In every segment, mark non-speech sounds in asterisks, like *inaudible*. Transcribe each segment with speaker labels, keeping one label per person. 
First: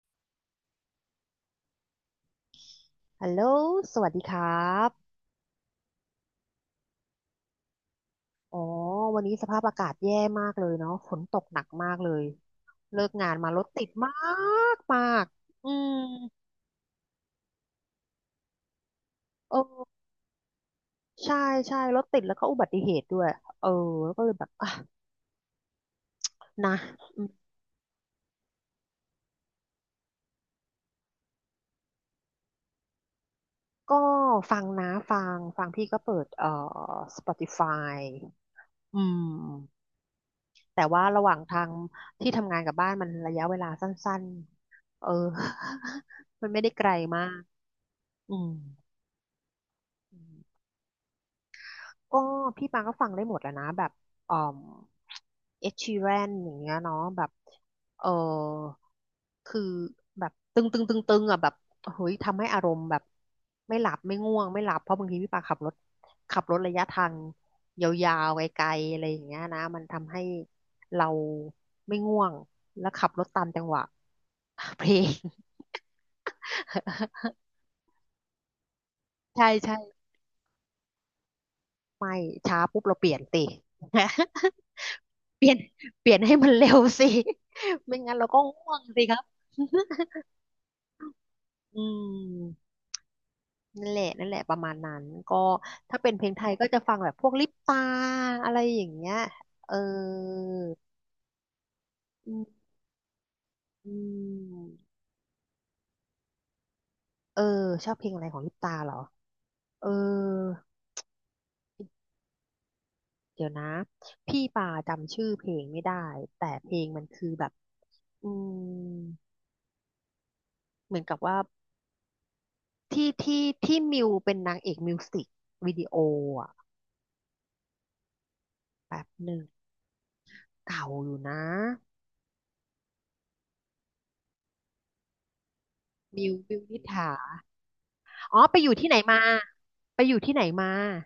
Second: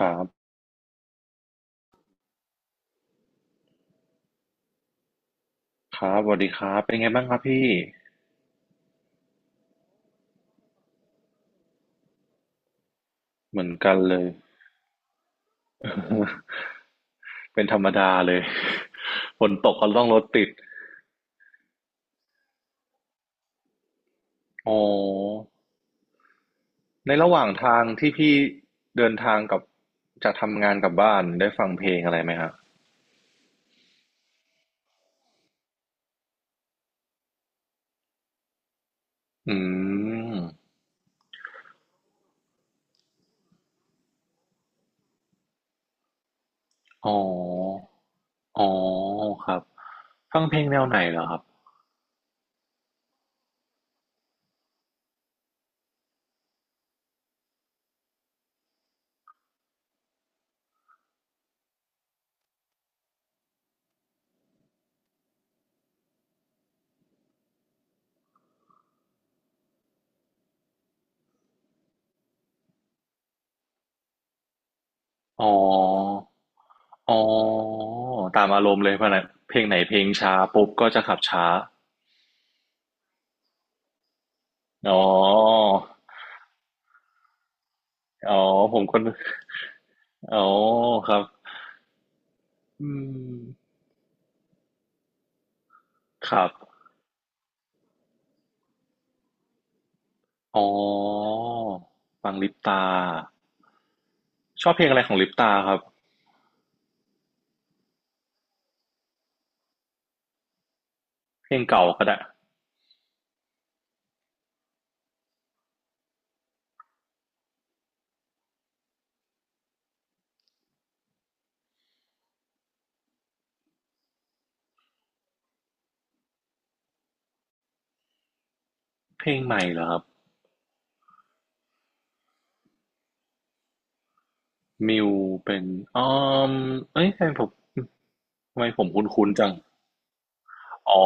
Speaker 1: ครับ
Speaker 2: ฮัลโหลสวัสดีครับ
Speaker 1: ครับสวัสดีครับเป็นไงบ้างครับพี่
Speaker 2: อ๋อ วันนี้สภาพอากาศแย่มากเลยเนาะฝนตกหนักมากเลย เลิกงานมา
Speaker 1: เห
Speaker 2: ร
Speaker 1: มื
Speaker 2: ถ
Speaker 1: อน
Speaker 2: ติด
Speaker 1: กัน
Speaker 2: มา
Speaker 1: เลย
Speaker 2: กมากอืม
Speaker 1: *laughs* เป็นธรรมดาเลย *laughs* ฝน
Speaker 2: เอ
Speaker 1: ตกก็
Speaker 2: อ
Speaker 1: ต้องรถติด
Speaker 2: ใช่ใช่รถติดแล้วก็อุบัติเหตุด้วย เออแล้วก็เลยแบบ อ่ะ
Speaker 1: อ๋อ
Speaker 2: นะ
Speaker 1: ในระหว่างทางที่พี่เดินทางกับจากทำงานกลับบ้านได้ฟังเพลงอะไรไหมครับ
Speaker 2: ก็ฟังนะ ฟังพี่ก็เปิดSpotify อื
Speaker 1: อื
Speaker 2: ม
Speaker 1: ม
Speaker 2: แต่ว่าระหว่างทางที่ทำงานกับบ้านมันระยะเวลาสั้นๆ เออ *laughs* มันไม่ได้ไกล
Speaker 1: อ๋
Speaker 2: มาก
Speaker 1: อ
Speaker 2: อืม
Speaker 1: อ๋อครับฟังเพลงแนวไหนเหรอครับ
Speaker 2: ก็พี่ปางก็ฟังได้หมดแหล้วนะแบบอ่อมเอ็ดชีแรนอย่างเงี้ยเนาะแบบเออคือแบบตึงตึงตึงตึงอ่ะแบบเฮ้ยทำให้อารมณ์แบบไม่หลับไม่ง่วงไม่หลับเพราะบางทีพี่ปางขับรถระยะทางยาวๆไกลๆอะไรอย่างเงี้ยนะมันทำให้เราไม่ง่วงแล้วขับรถตามจังหวะเพลง
Speaker 1: อ๋ออ๋อ
Speaker 2: *laughs*
Speaker 1: ตามอารมณ์เลยเพราะไหน
Speaker 2: ใช่
Speaker 1: เพลง
Speaker 2: ใช่
Speaker 1: ไหนเพลงช้าปุ๊บก็จะขับช้า
Speaker 2: ไม่ช้าปุ๊บเราเปลี่ยนติ *laughs*
Speaker 1: อ๋
Speaker 2: เปลี่ยน
Speaker 1: อ
Speaker 2: เปลี่ยนให้มันเร็วสิ *laughs* ไม่งั้นเรา
Speaker 1: อ๋อ
Speaker 2: ก็ง่
Speaker 1: ผ
Speaker 2: วง
Speaker 1: มคน
Speaker 2: สิครับ *laughs*
Speaker 1: อ๋อครับ
Speaker 2: อืม
Speaker 1: อืม
Speaker 2: นั่นแหละนั่นแหละประมาณนั้นก็ถ้าเป็นเพล
Speaker 1: ค
Speaker 2: งไท
Speaker 1: รับ
Speaker 2: ยก็จะฟังแบบพวกลิปตาอะไรอย่างเงี้ยเออ
Speaker 1: อ๋อฟั
Speaker 2: อื
Speaker 1: ง
Speaker 2: ม
Speaker 1: ลิปตา
Speaker 2: อื
Speaker 1: ชอบ
Speaker 2: ม
Speaker 1: เพลงอะไรของลิปตาครับ
Speaker 2: เออชอบเพลงอะไรของลิปตาเหรอเออ
Speaker 1: เพลงเก่าก็ได้
Speaker 2: เดี๋ยวนะพี่ป่าจำชื่อเพลงไม่ได้แต่เพลงมันคือแบบอืมเหมือนกับว่าที่มิวเป็นนางเอกมิวสิกวิดีโออ่ะแป๊บ
Speaker 1: เพ
Speaker 2: ห
Speaker 1: ล
Speaker 2: นึ่
Speaker 1: ง
Speaker 2: ง
Speaker 1: ใหม่เหรอครับ
Speaker 2: เก่าอยู่นะ
Speaker 1: มิวเป็นอ๋อ
Speaker 2: มิว
Speaker 1: ม
Speaker 2: มิวนิษ
Speaker 1: เอ้ย
Speaker 2: ฐา
Speaker 1: ทำไมผม
Speaker 2: อ๋อไป
Speaker 1: ทำ
Speaker 2: อ
Speaker 1: ไม
Speaker 2: ยู่
Speaker 1: ผ
Speaker 2: ที่
Speaker 1: ม
Speaker 2: ไหนมา
Speaker 1: คุ้นๆจัง
Speaker 2: ไปอยู่ที่ไหนมา
Speaker 1: อ๋อ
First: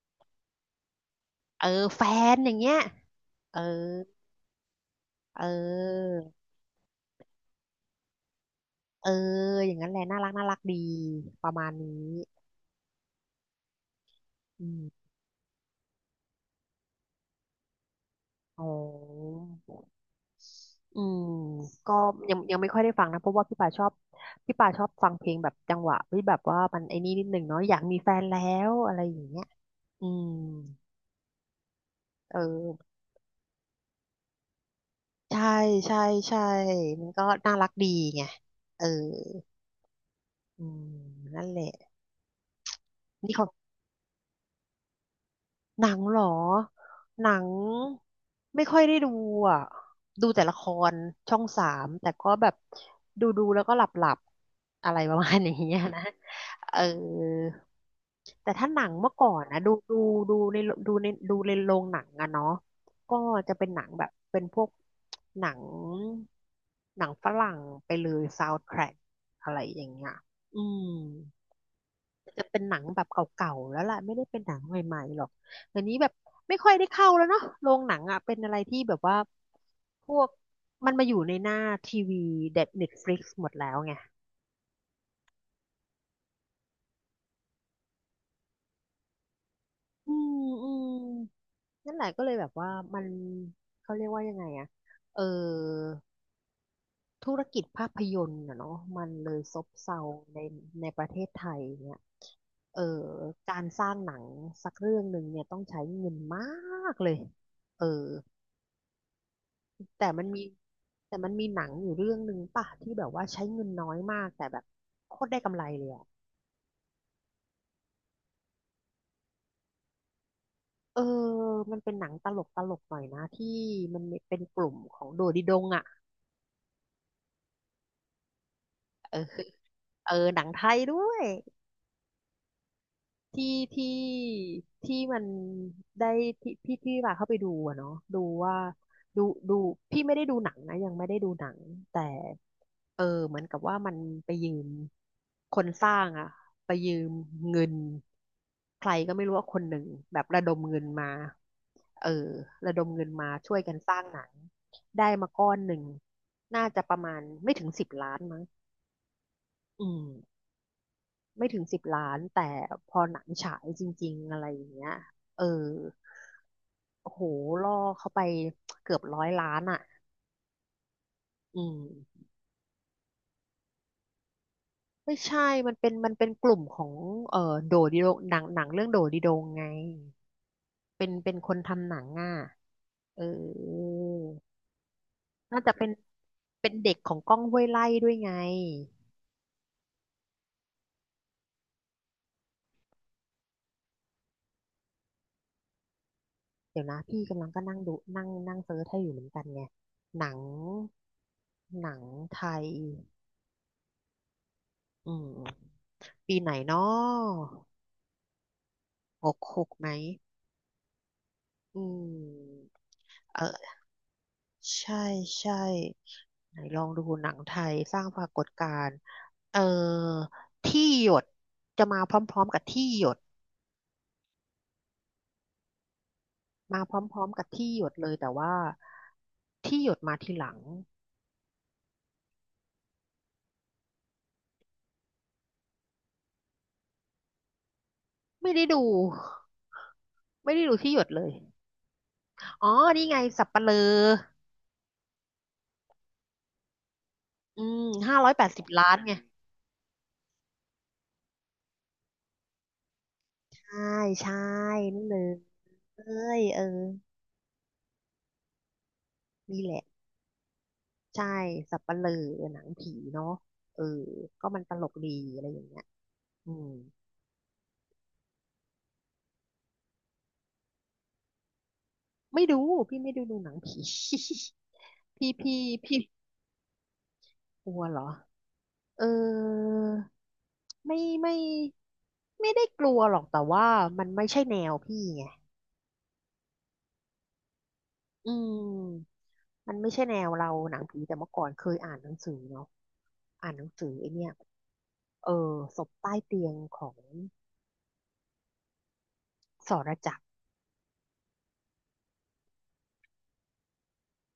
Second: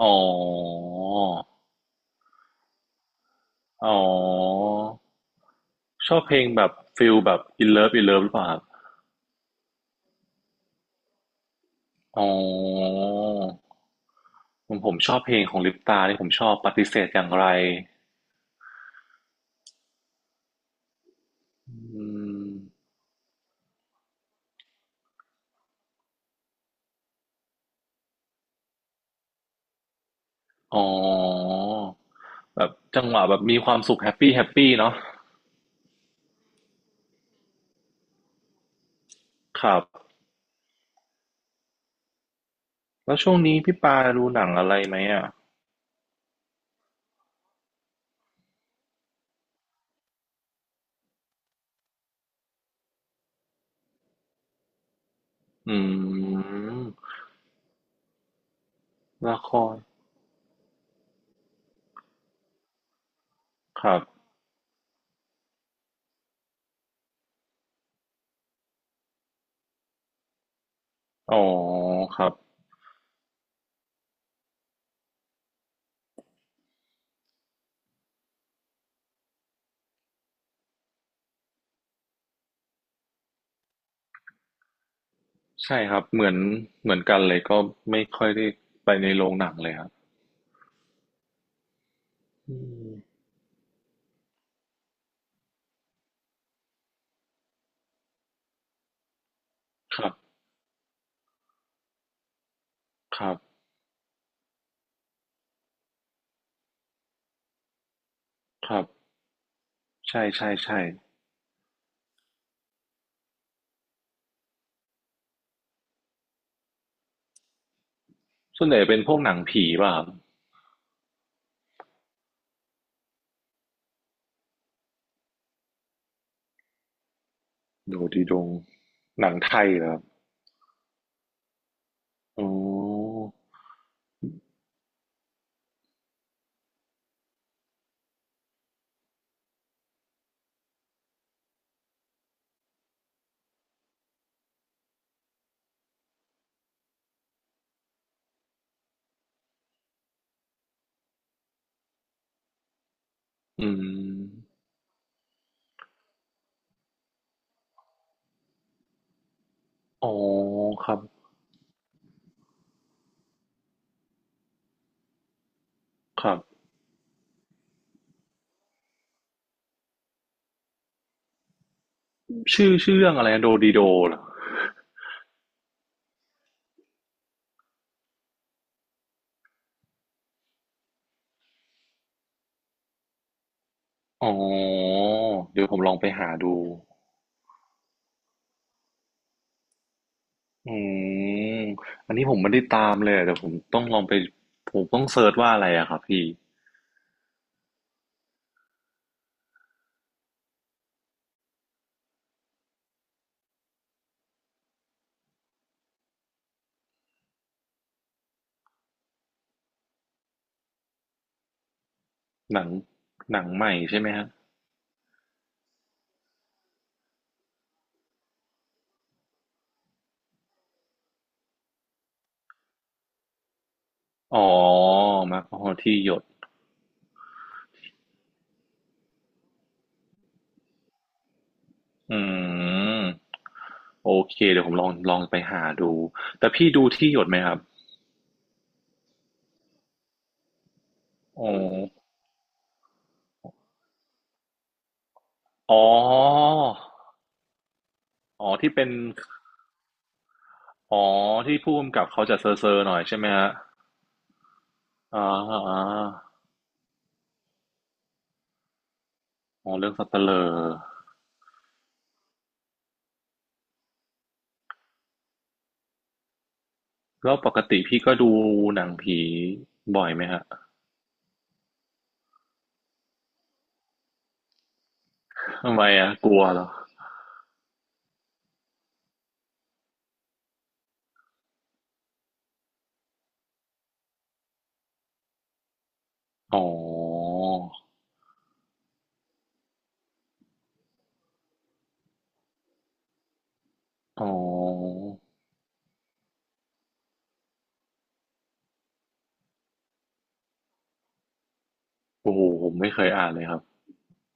Speaker 1: อ๋อ
Speaker 2: เออแฟนอย่างเงี้ยเออ
Speaker 1: อ๋อ
Speaker 2: เอ
Speaker 1: ช
Speaker 2: อ
Speaker 1: อบเพลงแบบฟิลแบบ In Love In Love หรือเปล่าครับ
Speaker 2: เอออย่างนั้นแหละน่ารักน่ารักดีประมาณนี้
Speaker 1: อ๋อ
Speaker 2: อื
Speaker 1: ผม
Speaker 2: ม
Speaker 1: ผมชอบเพลงของลิปตาที่ผมชอบปฏิเสธอย่างไร
Speaker 2: อ๋ออืมก็
Speaker 1: อื
Speaker 2: ยัง
Speaker 1: ม
Speaker 2: ยังไม่ค่อยได้ฟังนะเพราะว่าพี่ป่าชอบฟังเพลงแบบจังหวะที่แบบว่ามันไอ้นี่นิดหนึ่งเนาะอยากมีแฟนแล้วอะไรอย่างเงี้ยอืม
Speaker 1: อ๋อ
Speaker 2: เอ
Speaker 1: แบบ
Speaker 2: อ
Speaker 1: จังหวะแบบมีความสุขแฮปปี้แฮปปี้เนาะ
Speaker 2: ใช่ใช่ใช่มันก็น่ารักดีไงเออ
Speaker 1: ครับ
Speaker 2: อืมนั่นแหละ
Speaker 1: แล้วช่
Speaker 2: นี่
Speaker 1: วง
Speaker 2: เขา
Speaker 1: นี้พี่ปาดูหนังอะไรไหมอ่ะ
Speaker 2: หนังเหรอหนังไม่ค่อยได้ดูอ่ะดูแต่ละครช่อง 3แต่ก็แบบดูดูแล้วก็หลับหลับอะไรประมาณนี้
Speaker 1: อื
Speaker 2: นะเออ
Speaker 1: ม
Speaker 2: แต่ถ้าหนังเมื่อก่อ
Speaker 1: ละ
Speaker 2: น
Speaker 1: ค
Speaker 2: นะดู
Speaker 1: ร
Speaker 2: ดูดูในดูในโรงหนังอะเนาะก็จะเป็นหนั
Speaker 1: ค
Speaker 2: ง
Speaker 1: รับ
Speaker 2: แบบเป็นพวกหนังหนังฝรั่งไปเลยซาวด์แทร็กอะไรอย่างเงี้ยอืม
Speaker 1: อ๋อครับ
Speaker 2: จะเป็นหนังแบบเก่าๆแล้วล่ะไม่ได้เป็นหนังใหม่ๆหรอกเดี๋ยวนี้แบบไม่ค่อยได้เข้าแล้วเนาะโรงหนังอ่ะเป็นอะไรที่แบบว่าพวกมันมาอยู่ในหน้าทีวีเด็ด n น t ตฟลิหมดแล้วไง
Speaker 1: ใช่ครับเหมือนเหมือนกันเลยก็ไม่ค่อยได้ไปในโรงหนังเลยครับ
Speaker 2: อืมอืมนั่นแหละก็เลยแบบ
Speaker 1: อื
Speaker 2: ว่า
Speaker 1: ม
Speaker 2: มันเขาเรียกว่ายังไงอะเออธุรกิจภาพยนตร์อะเนาะมันเลยซบเซา
Speaker 1: ครับ
Speaker 2: ในในประเทศไทยเนี่ยเออ
Speaker 1: ครับ
Speaker 2: การสร้างหนังสักเรื่องหนึ่งเนี่ยต้องใช้เงินมากเลยเออ
Speaker 1: ครับ
Speaker 2: แต่มั
Speaker 1: ใช่
Speaker 2: นมี
Speaker 1: ใช่ใช่
Speaker 2: แต่มันมีหนังอยู่เรื่องหนึ่งป่ะที่แบบว่าใช้เงินน้อยมากแต่แบบโคตรได้กำไรเลยอะ
Speaker 1: ส่วนใหญ่เป็นพวกหนังผีป่ะครับ
Speaker 2: เออมันเป็นหนังตลกตลกหน่อยนะที่มันเป็นกลุ่มของโดดิดงอะ
Speaker 1: ดูดีดง
Speaker 2: เอ
Speaker 1: ห
Speaker 2: อ
Speaker 1: นังไทยเหรอครับ
Speaker 2: เออหนังไทยด้วย
Speaker 1: อ๋อ
Speaker 2: ที่ที่ที่มันได้ที่พี่ที่ว่าเข้าไปดูอะเนาะดูว่าดูดูพี่ไม่ได้ดูหนังนะยังไม่ได้ดูหนังแต่เออเหมือนกับว่ามันไปยืมคนสร้างอะไปยืมเงินใครก็ไม่รู้ว่าคนหนึ่งแบบระดมเงินมาเออระดมเงินมาช่วย
Speaker 1: อื
Speaker 2: กันสร้างหนัง
Speaker 1: ม
Speaker 2: ได้มาก้อนหนึ่งน่าจะประมาณไม่ถึงสิบล้านมั้งอืม
Speaker 1: อ๋อครับ
Speaker 2: ไม่ถึง10 ล้านแต่พอหนังฉายจริงๆอะไรอย่างเงี้ยเออ
Speaker 1: ครับ
Speaker 2: โอ้โหล่อเข้าไปเกือบ100 ล้านอ่ะอืม
Speaker 1: ชื่อเรื่องอะไรนะโดดีโดเหรอ
Speaker 2: ไม่ใช่มันเป็นกลุ่มของเออโดดิโดงหนังเรื่องโดดิโดงไงเป็นคนทำหนังอ่ะเออ
Speaker 1: อ๋อ
Speaker 2: น่า
Speaker 1: เดี๋ยว
Speaker 2: จะ
Speaker 1: ผม
Speaker 2: เป็
Speaker 1: ล
Speaker 2: น
Speaker 1: องไปหาดู
Speaker 2: เป็นเด็กของก้องห้วยไร่ด้วยไง
Speaker 1: อืมอันนี้ผมไม่ได้ตามเลยอะแต่ผมต้องลองไปผมต้องเซิร์ชว่าอะไรอะครับพี่
Speaker 2: เดี๋ยวนะพี่กำลังก็นั่งดูนั่งนั่งเซิร์ชให้อยู่เหมือนกันไงหนังหนังไทยอืมปีไหนเนาะ หกหกไหมอื
Speaker 1: หนั
Speaker 2: ม
Speaker 1: งห
Speaker 2: เอ
Speaker 1: นังใหม่
Speaker 2: อ
Speaker 1: ใช่ไหมฮะ
Speaker 2: ใช่ใช่ไหนลองดูหนังไทยสร้างปรากฏการณ์เออที่หยดจะมาพร้อมๆกับที่หยด
Speaker 1: อ๋อมาพอที่หยด
Speaker 2: มาพร้อมๆกับที่หยดเลยแต่ว่าที่หยดมาทีหลัง
Speaker 1: อืมโอเคเดี๋ยวผมลองไปหาดูแต่พี่ดูที่หยดไหมครับ
Speaker 2: ไม่ได้ดูไม่ได้ดูที่หยดเลย
Speaker 1: อ๋อ
Speaker 2: อ๋อนี่ไงสัปเหร่อ
Speaker 1: อ๋อ
Speaker 2: อืมห้าร้อยแป
Speaker 1: อ๋อ
Speaker 2: ดสิบ
Speaker 1: ที่เป็
Speaker 2: ล้า
Speaker 1: น
Speaker 2: นไง
Speaker 1: อ๋อที่ผู้กำกับเขาจะเซอร์หน่อยใช่ไหมฮะ
Speaker 2: ใช่ใช่นั่นเล
Speaker 1: อ่า
Speaker 2: ย
Speaker 1: อ่า
Speaker 2: เอ้ยเออนี่
Speaker 1: อ๋
Speaker 2: แห
Speaker 1: อ
Speaker 2: ละ
Speaker 1: เรื่องสัตว์เตลอ
Speaker 2: ใช่สัปเหร่อหนังผีเนาะเออก็มันตลกดีอะไรอย่างเงี้ยอืม
Speaker 1: แล้วปกติพี่ก็ดูหนังผีบ่อยไหมฮะ
Speaker 2: ไม่ดูพี่ไม่ได้ดูหนังผี *laughs* พี่พี่
Speaker 1: ทำไม
Speaker 2: พี่
Speaker 1: อ่ะกลัวเหรอ
Speaker 2: กลัวเหรอเออไม่ไม่ไม่ได้กลัวหรอกแต่ว่ามันไม่ใช่แนวพี่ไง
Speaker 1: อ๋อ
Speaker 2: อืมมันไม่ใช่แนวเราหนังผีแต่เมื่อก่อนเคยอ่านหนังสือเนาะอ่านหนังสือไอ
Speaker 1: อ๋อ
Speaker 2: เนี่ยเออศพใต้เตียงของสรจักร
Speaker 1: โอ้โหผมไม่เคยอ่านเลยครับ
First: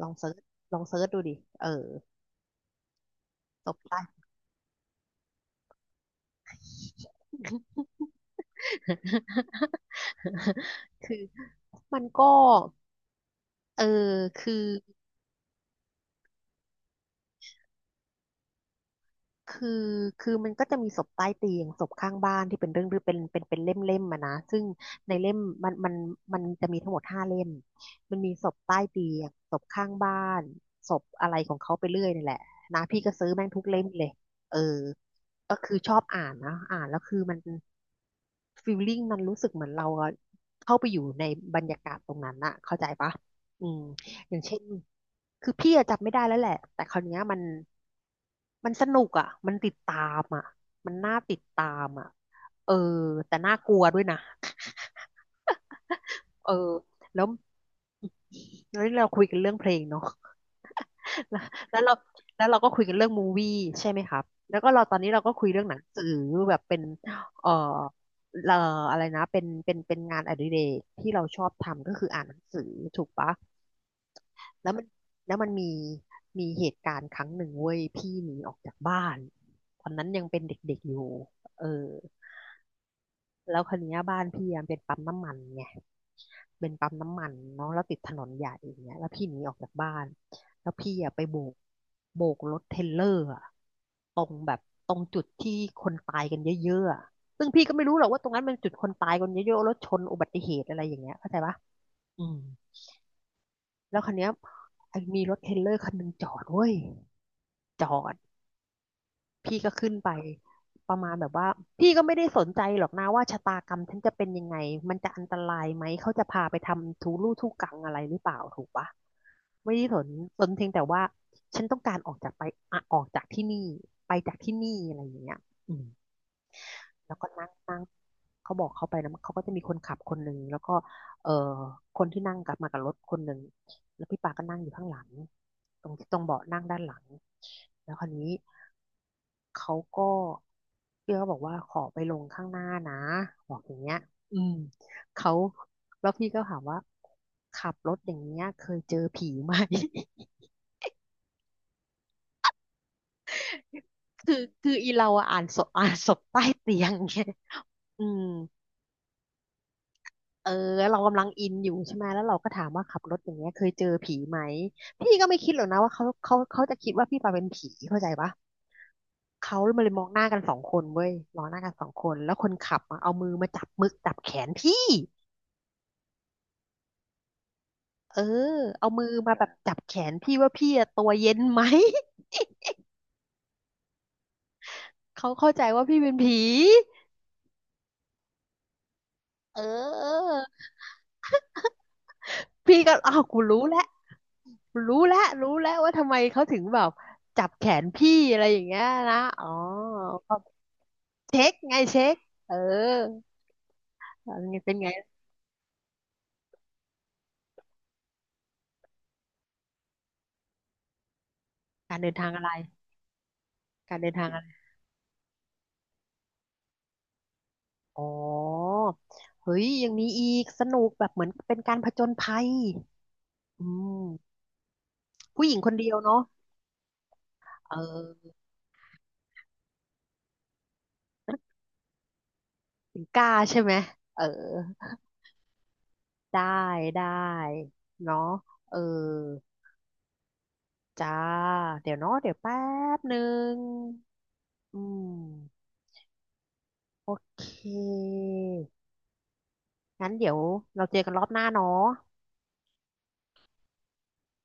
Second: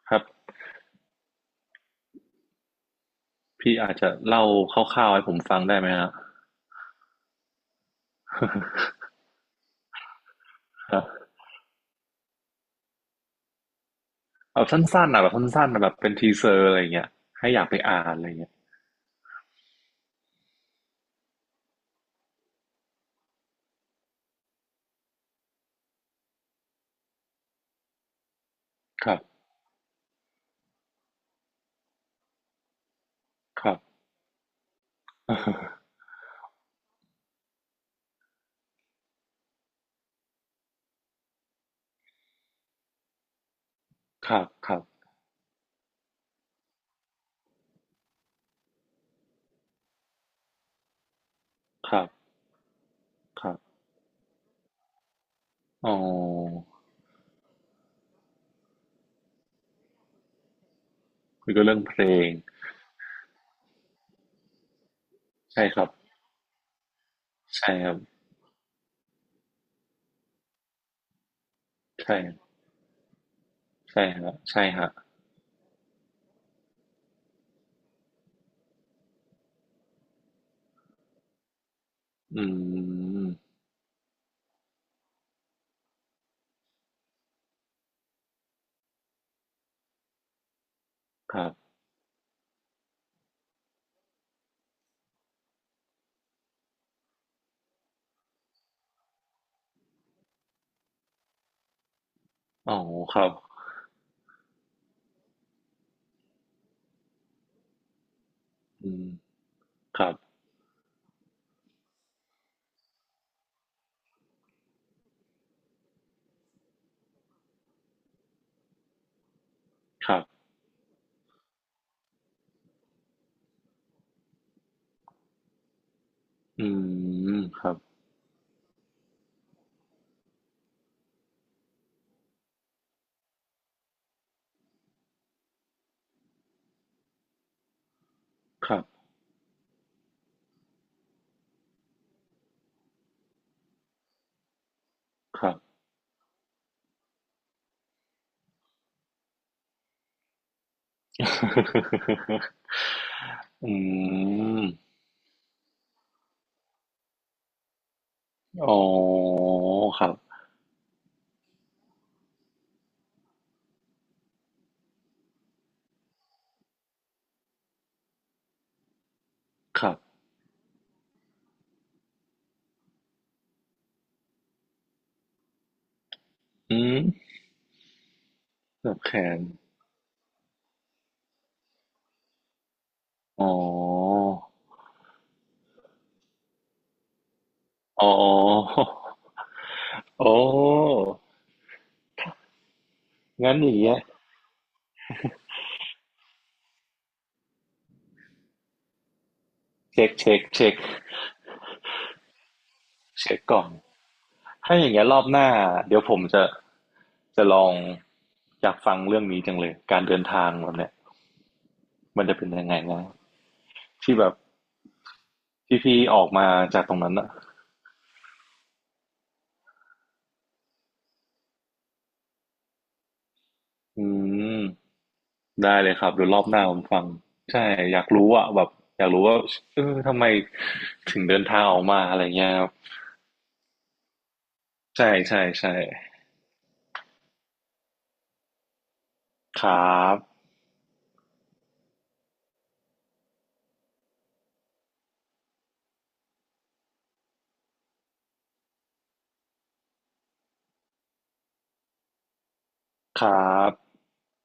Speaker 2: ลอ
Speaker 1: ค
Speaker 2: ง
Speaker 1: รับ
Speaker 2: เซิร์ชลองเซิร์ชดูดิเออศ
Speaker 1: พี่
Speaker 2: พ
Speaker 1: อาจ
Speaker 2: ใต้
Speaker 1: จะเล่าคร่าวๆให้ผมฟังได้ไหมฮะ *laughs*
Speaker 2: *laughs*
Speaker 1: ครั
Speaker 2: คือ
Speaker 1: บ
Speaker 2: มันก็เออคือ
Speaker 1: เอาสั้นๆนะแบบสั้นๆนะแบบเป็นทีเซอร์อะไรเงี้ยให้อยากไปอ่านอะไรเงี้ย
Speaker 2: คือคือมันก็จะมีศพใต้เตียงศพข้างบ้านที่เป็นเรื่องเป็นเล่มอะนะซึ่งในเล่มมันมันมันจะมีทั้งหมดห้าเล่มมันมีศพใต้เตี
Speaker 1: ครั
Speaker 2: ย
Speaker 1: บ
Speaker 2: งศพข้างบ้านศพอะไรของเขาไปเรื่อยนี่แหละนะพี่ก็ซื้อแม่งทุ
Speaker 1: ค
Speaker 2: ก
Speaker 1: รั
Speaker 2: เล่
Speaker 1: บ
Speaker 2: มเลยเออก็คือชอบ
Speaker 1: *laughs*
Speaker 2: อ่านนะอ่านแล้วคือมันฟีลลิ่งมันรู้สึกเหมือนเราเข้าไปอยู่ในบรรยากาศตรงนั้นอะเข้าใจปะอืม
Speaker 1: ค
Speaker 2: อย่า
Speaker 1: รั
Speaker 2: ง
Speaker 1: บ
Speaker 2: เช่น
Speaker 1: ครับ
Speaker 2: คือพี่อะจำไม่ได้แล้วแหละแต่คราวเนี้ยมันมันสนุกอ่ะมันติดตามอ่ะมันน่าติดตาม
Speaker 1: ครั
Speaker 2: อ่ะ
Speaker 1: บ
Speaker 2: เออแต่
Speaker 1: ค
Speaker 2: น่า
Speaker 1: รับ
Speaker 2: กลัวด้วยนะ
Speaker 1: อ๋
Speaker 2: เออ
Speaker 1: อ
Speaker 2: แล้วแล้วเราคุยกันเรื่องเพลงเนาะ *laughs* แล้ว
Speaker 1: คุยก็เรื่
Speaker 2: แล้
Speaker 1: อง
Speaker 2: วเรา
Speaker 1: เพลง
Speaker 2: แล้วเราก็คุยกันเรื่องมูวี่ใช่ไหมครับแล้วก็เราตอนนี้เราก็คุยเรื่
Speaker 1: ใช่
Speaker 2: องหนั
Speaker 1: ค
Speaker 2: ง
Speaker 1: รับ
Speaker 2: สือแบบเป็นเอ่อ
Speaker 1: ใช่ครับ
Speaker 2: เอ่ออะไรนะเป็นงานอดิเรกที่เราชอบทำก็คือ
Speaker 1: ใช่
Speaker 2: อ่านหนังสือถูกปะ
Speaker 1: ใช่ฮะใช่
Speaker 2: แล้วมัน
Speaker 1: ฮะ
Speaker 2: แล้วมันมีมีเหตุการณ์ครั้งหนึ่งเว้ยพี่หนีออกจากบ้านตอนนั้นยังเป็นเด็กๆอยู่เออ
Speaker 1: อืม
Speaker 2: แล้วคันนี้ยบ้านพี่อะเป็นปั๊มน้ำมันไงเป็นปั๊มน้ำมันเนาะแล้วติดถนนใหญ่อย่างเงี้ยแล้วพี่หนีออกจากบ้านแล้วพี่อะไป
Speaker 1: ค
Speaker 2: โบ
Speaker 1: รั
Speaker 2: ก
Speaker 1: บ
Speaker 2: โบกรถเทรลเลอร์อะตรงแบบตรงจุดที่คนตายกันเยอะๆอะซึ่งพี่ก็ไม่รู้หรอกว่าตรงนั้นมันจุดคนตายกันเยอะๆรถชนอุบัติเหตุอะไรอย่างเงี้ยเข้าใจปะอืม
Speaker 1: อ๋อครับ
Speaker 2: แล้วคันนี้ยไอ้มีรถเทรลเลอร์คันหนึ่งจอดเว้ย จอด
Speaker 1: อืม
Speaker 2: พี่ก็ขึ้น
Speaker 1: ค
Speaker 2: ไป
Speaker 1: รับ
Speaker 2: ประมาณแบบว่าพี่ก็ไม่ได้สนใจหรอกนะว่าชะตากรรมฉันจะเป็นยังไงมันจะอันตรายไหมเขาจะพาไปทำทุลู่ทุกังอะไรหรือเปล่าถูกปะไม่ได้สน
Speaker 1: ครับ
Speaker 2: สนเพียงแต่ว่าฉันต้องการออกจากไปอะออกจากที่นี่ไปจากที่นี่อะไรอย่างเงี้ยอืม
Speaker 1: อื
Speaker 2: แล้วก็
Speaker 1: ม
Speaker 2: นั่ง
Speaker 1: ครั
Speaker 2: นั่
Speaker 1: บ
Speaker 2: งเขาบอกเขาไปแล้วเขาก็จะมีคนขับคนหนึ่งแล้วก็เอ่อคนที่นั่งกลับมากับรถคนหนึ่งแล้วพี่ปาก็นั่งอยู่ข้างหลังตรงตรงเบาะนั่งด้านหลังแล้วคราวนี้
Speaker 1: ครับ
Speaker 2: เขาก็พี่ก็บอกว่าขอไปลงข้างหน้านะบอกอย่างเงี้ยอืมเขา
Speaker 1: ครับ
Speaker 2: แล้วพี่ก็ถามว่าขับรถอย่างเงี้ยเคยเจอผีไหม *laughs*
Speaker 1: *laughs* อื
Speaker 2: คือ
Speaker 1: ม
Speaker 2: คืออีเราอะอ่านศพอ่านศพใต้เตียงไงอืม
Speaker 1: อ๋อครับ
Speaker 2: เออเรากำลังอินอยู่ใช่ไหมแล้วเราก็ถามว่าขับรถอย่างเงี้ยเคยเจอผีไหมพี่ก็ไม่คิดหรอกนะว่าเขาจะคิดว่าพี่ปาเป็นผีเข้าใจปะเขามา
Speaker 1: ค
Speaker 2: เล
Speaker 1: รั
Speaker 2: ย
Speaker 1: บ
Speaker 2: มองหน้ากันสองคนเว้ยมองหน้ากันสองคนแล้วคนขับอะเอามือมาจับมึกจับแขนพี่
Speaker 1: อืม
Speaker 2: เออเอา
Speaker 1: เกือบ
Speaker 2: มื
Speaker 1: แข
Speaker 2: อมา
Speaker 1: น
Speaker 2: แบบจับแขนพี่ว่าพี่อะตัวเย็นไหม
Speaker 1: อ๋อ
Speaker 2: *laughs* เขาเข้าใจว่าพี่เป็นผี
Speaker 1: อ๋อ
Speaker 2: เอ
Speaker 1: *laughs* โอ้
Speaker 2: อ พี่ก็อ้าวกู
Speaker 1: งั้น
Speaker 2: รู้
Speaker 1: อย่าง
Speaker 2: แล้ว
Speaker 1: เงี้ย
Speaker 2: รู้แล้วว่าทำไมเขาถึงแบบจับแขนพี่อะไรอย่างเงี้ยนะอ๋อ
Speaker 1: เช็ค
Speaker 2: เช็คไงเช็คเออ
Speaker 1: เช็คก่อน
Speaker 2: เป็
Speaker 1: ถ้า
Speaker 2: น
Speaker 1: อ
Speaker 2: ไง
Speaker 1: ย่างเงี้ยรอบหน้าเดี๋ยวผมจะจะลองอยากฟังเรื่องนี้จังเลย การเดินทางแบบเนี้ย
Speaker 2: การเดิน
Speaker 1: มัน
Speaker 2: ทาง
Speaker 1: จะ
Speaker 2: อะ
Speaker 1: เป็
Speaker 2: ไร
Speaker 1: นยังไงนะ
Speaker 2: การเดิน
Speaker 1: ที่
Speaker 2: ทา
Speaker 1: แบ
Speaker 2: ง
Speaker 1: บ
Speaker 2: อะไร
Speaker 1: ที่พี่ออกมาจากตรงนั้นอะ
Speaker 2: อ๋อเฮ้ยยังมีอีกสนุกแบบเหมือนเป็นการผจญภัยอื
Speaker 1: อื
Speaker 2: ม
Speaker 1: ม
Speaker 2: ผู้หญิงคน
Speaker 1: ได้
Speaker 2: เดี
Speaker 1: เล
Speaker 2: ย
Speaker 1: ย
Speaker 2: ว
Speaker 1: ครับ
Speaker 2: เนาะ
Speaker 1: เดี๋ยวรอบหน้าผมฟังใช่
Speaker 2: เออ
Speaker 1: อยากรู้อ่ะแบบอยากรู้ว่าเออทำไมถึงเดินทางออกมาอะไรเงี้ยครับ
Speaker 2: ถึงกล้าใช่ไหมเออ
Speaker 1: ใช่ใช่ใช่
Speaker 2: ได้ได้เนาะเออ
Speaker 1: ครับ
Speaker 2: จ้าเดี๋ยวเนาะเดี๋ยวแป๊บหนึ่งอืมโอเคงั้นเดี๋ยวเราเจอกันรอบหน้าเนาะ
Speaker 1: ครับ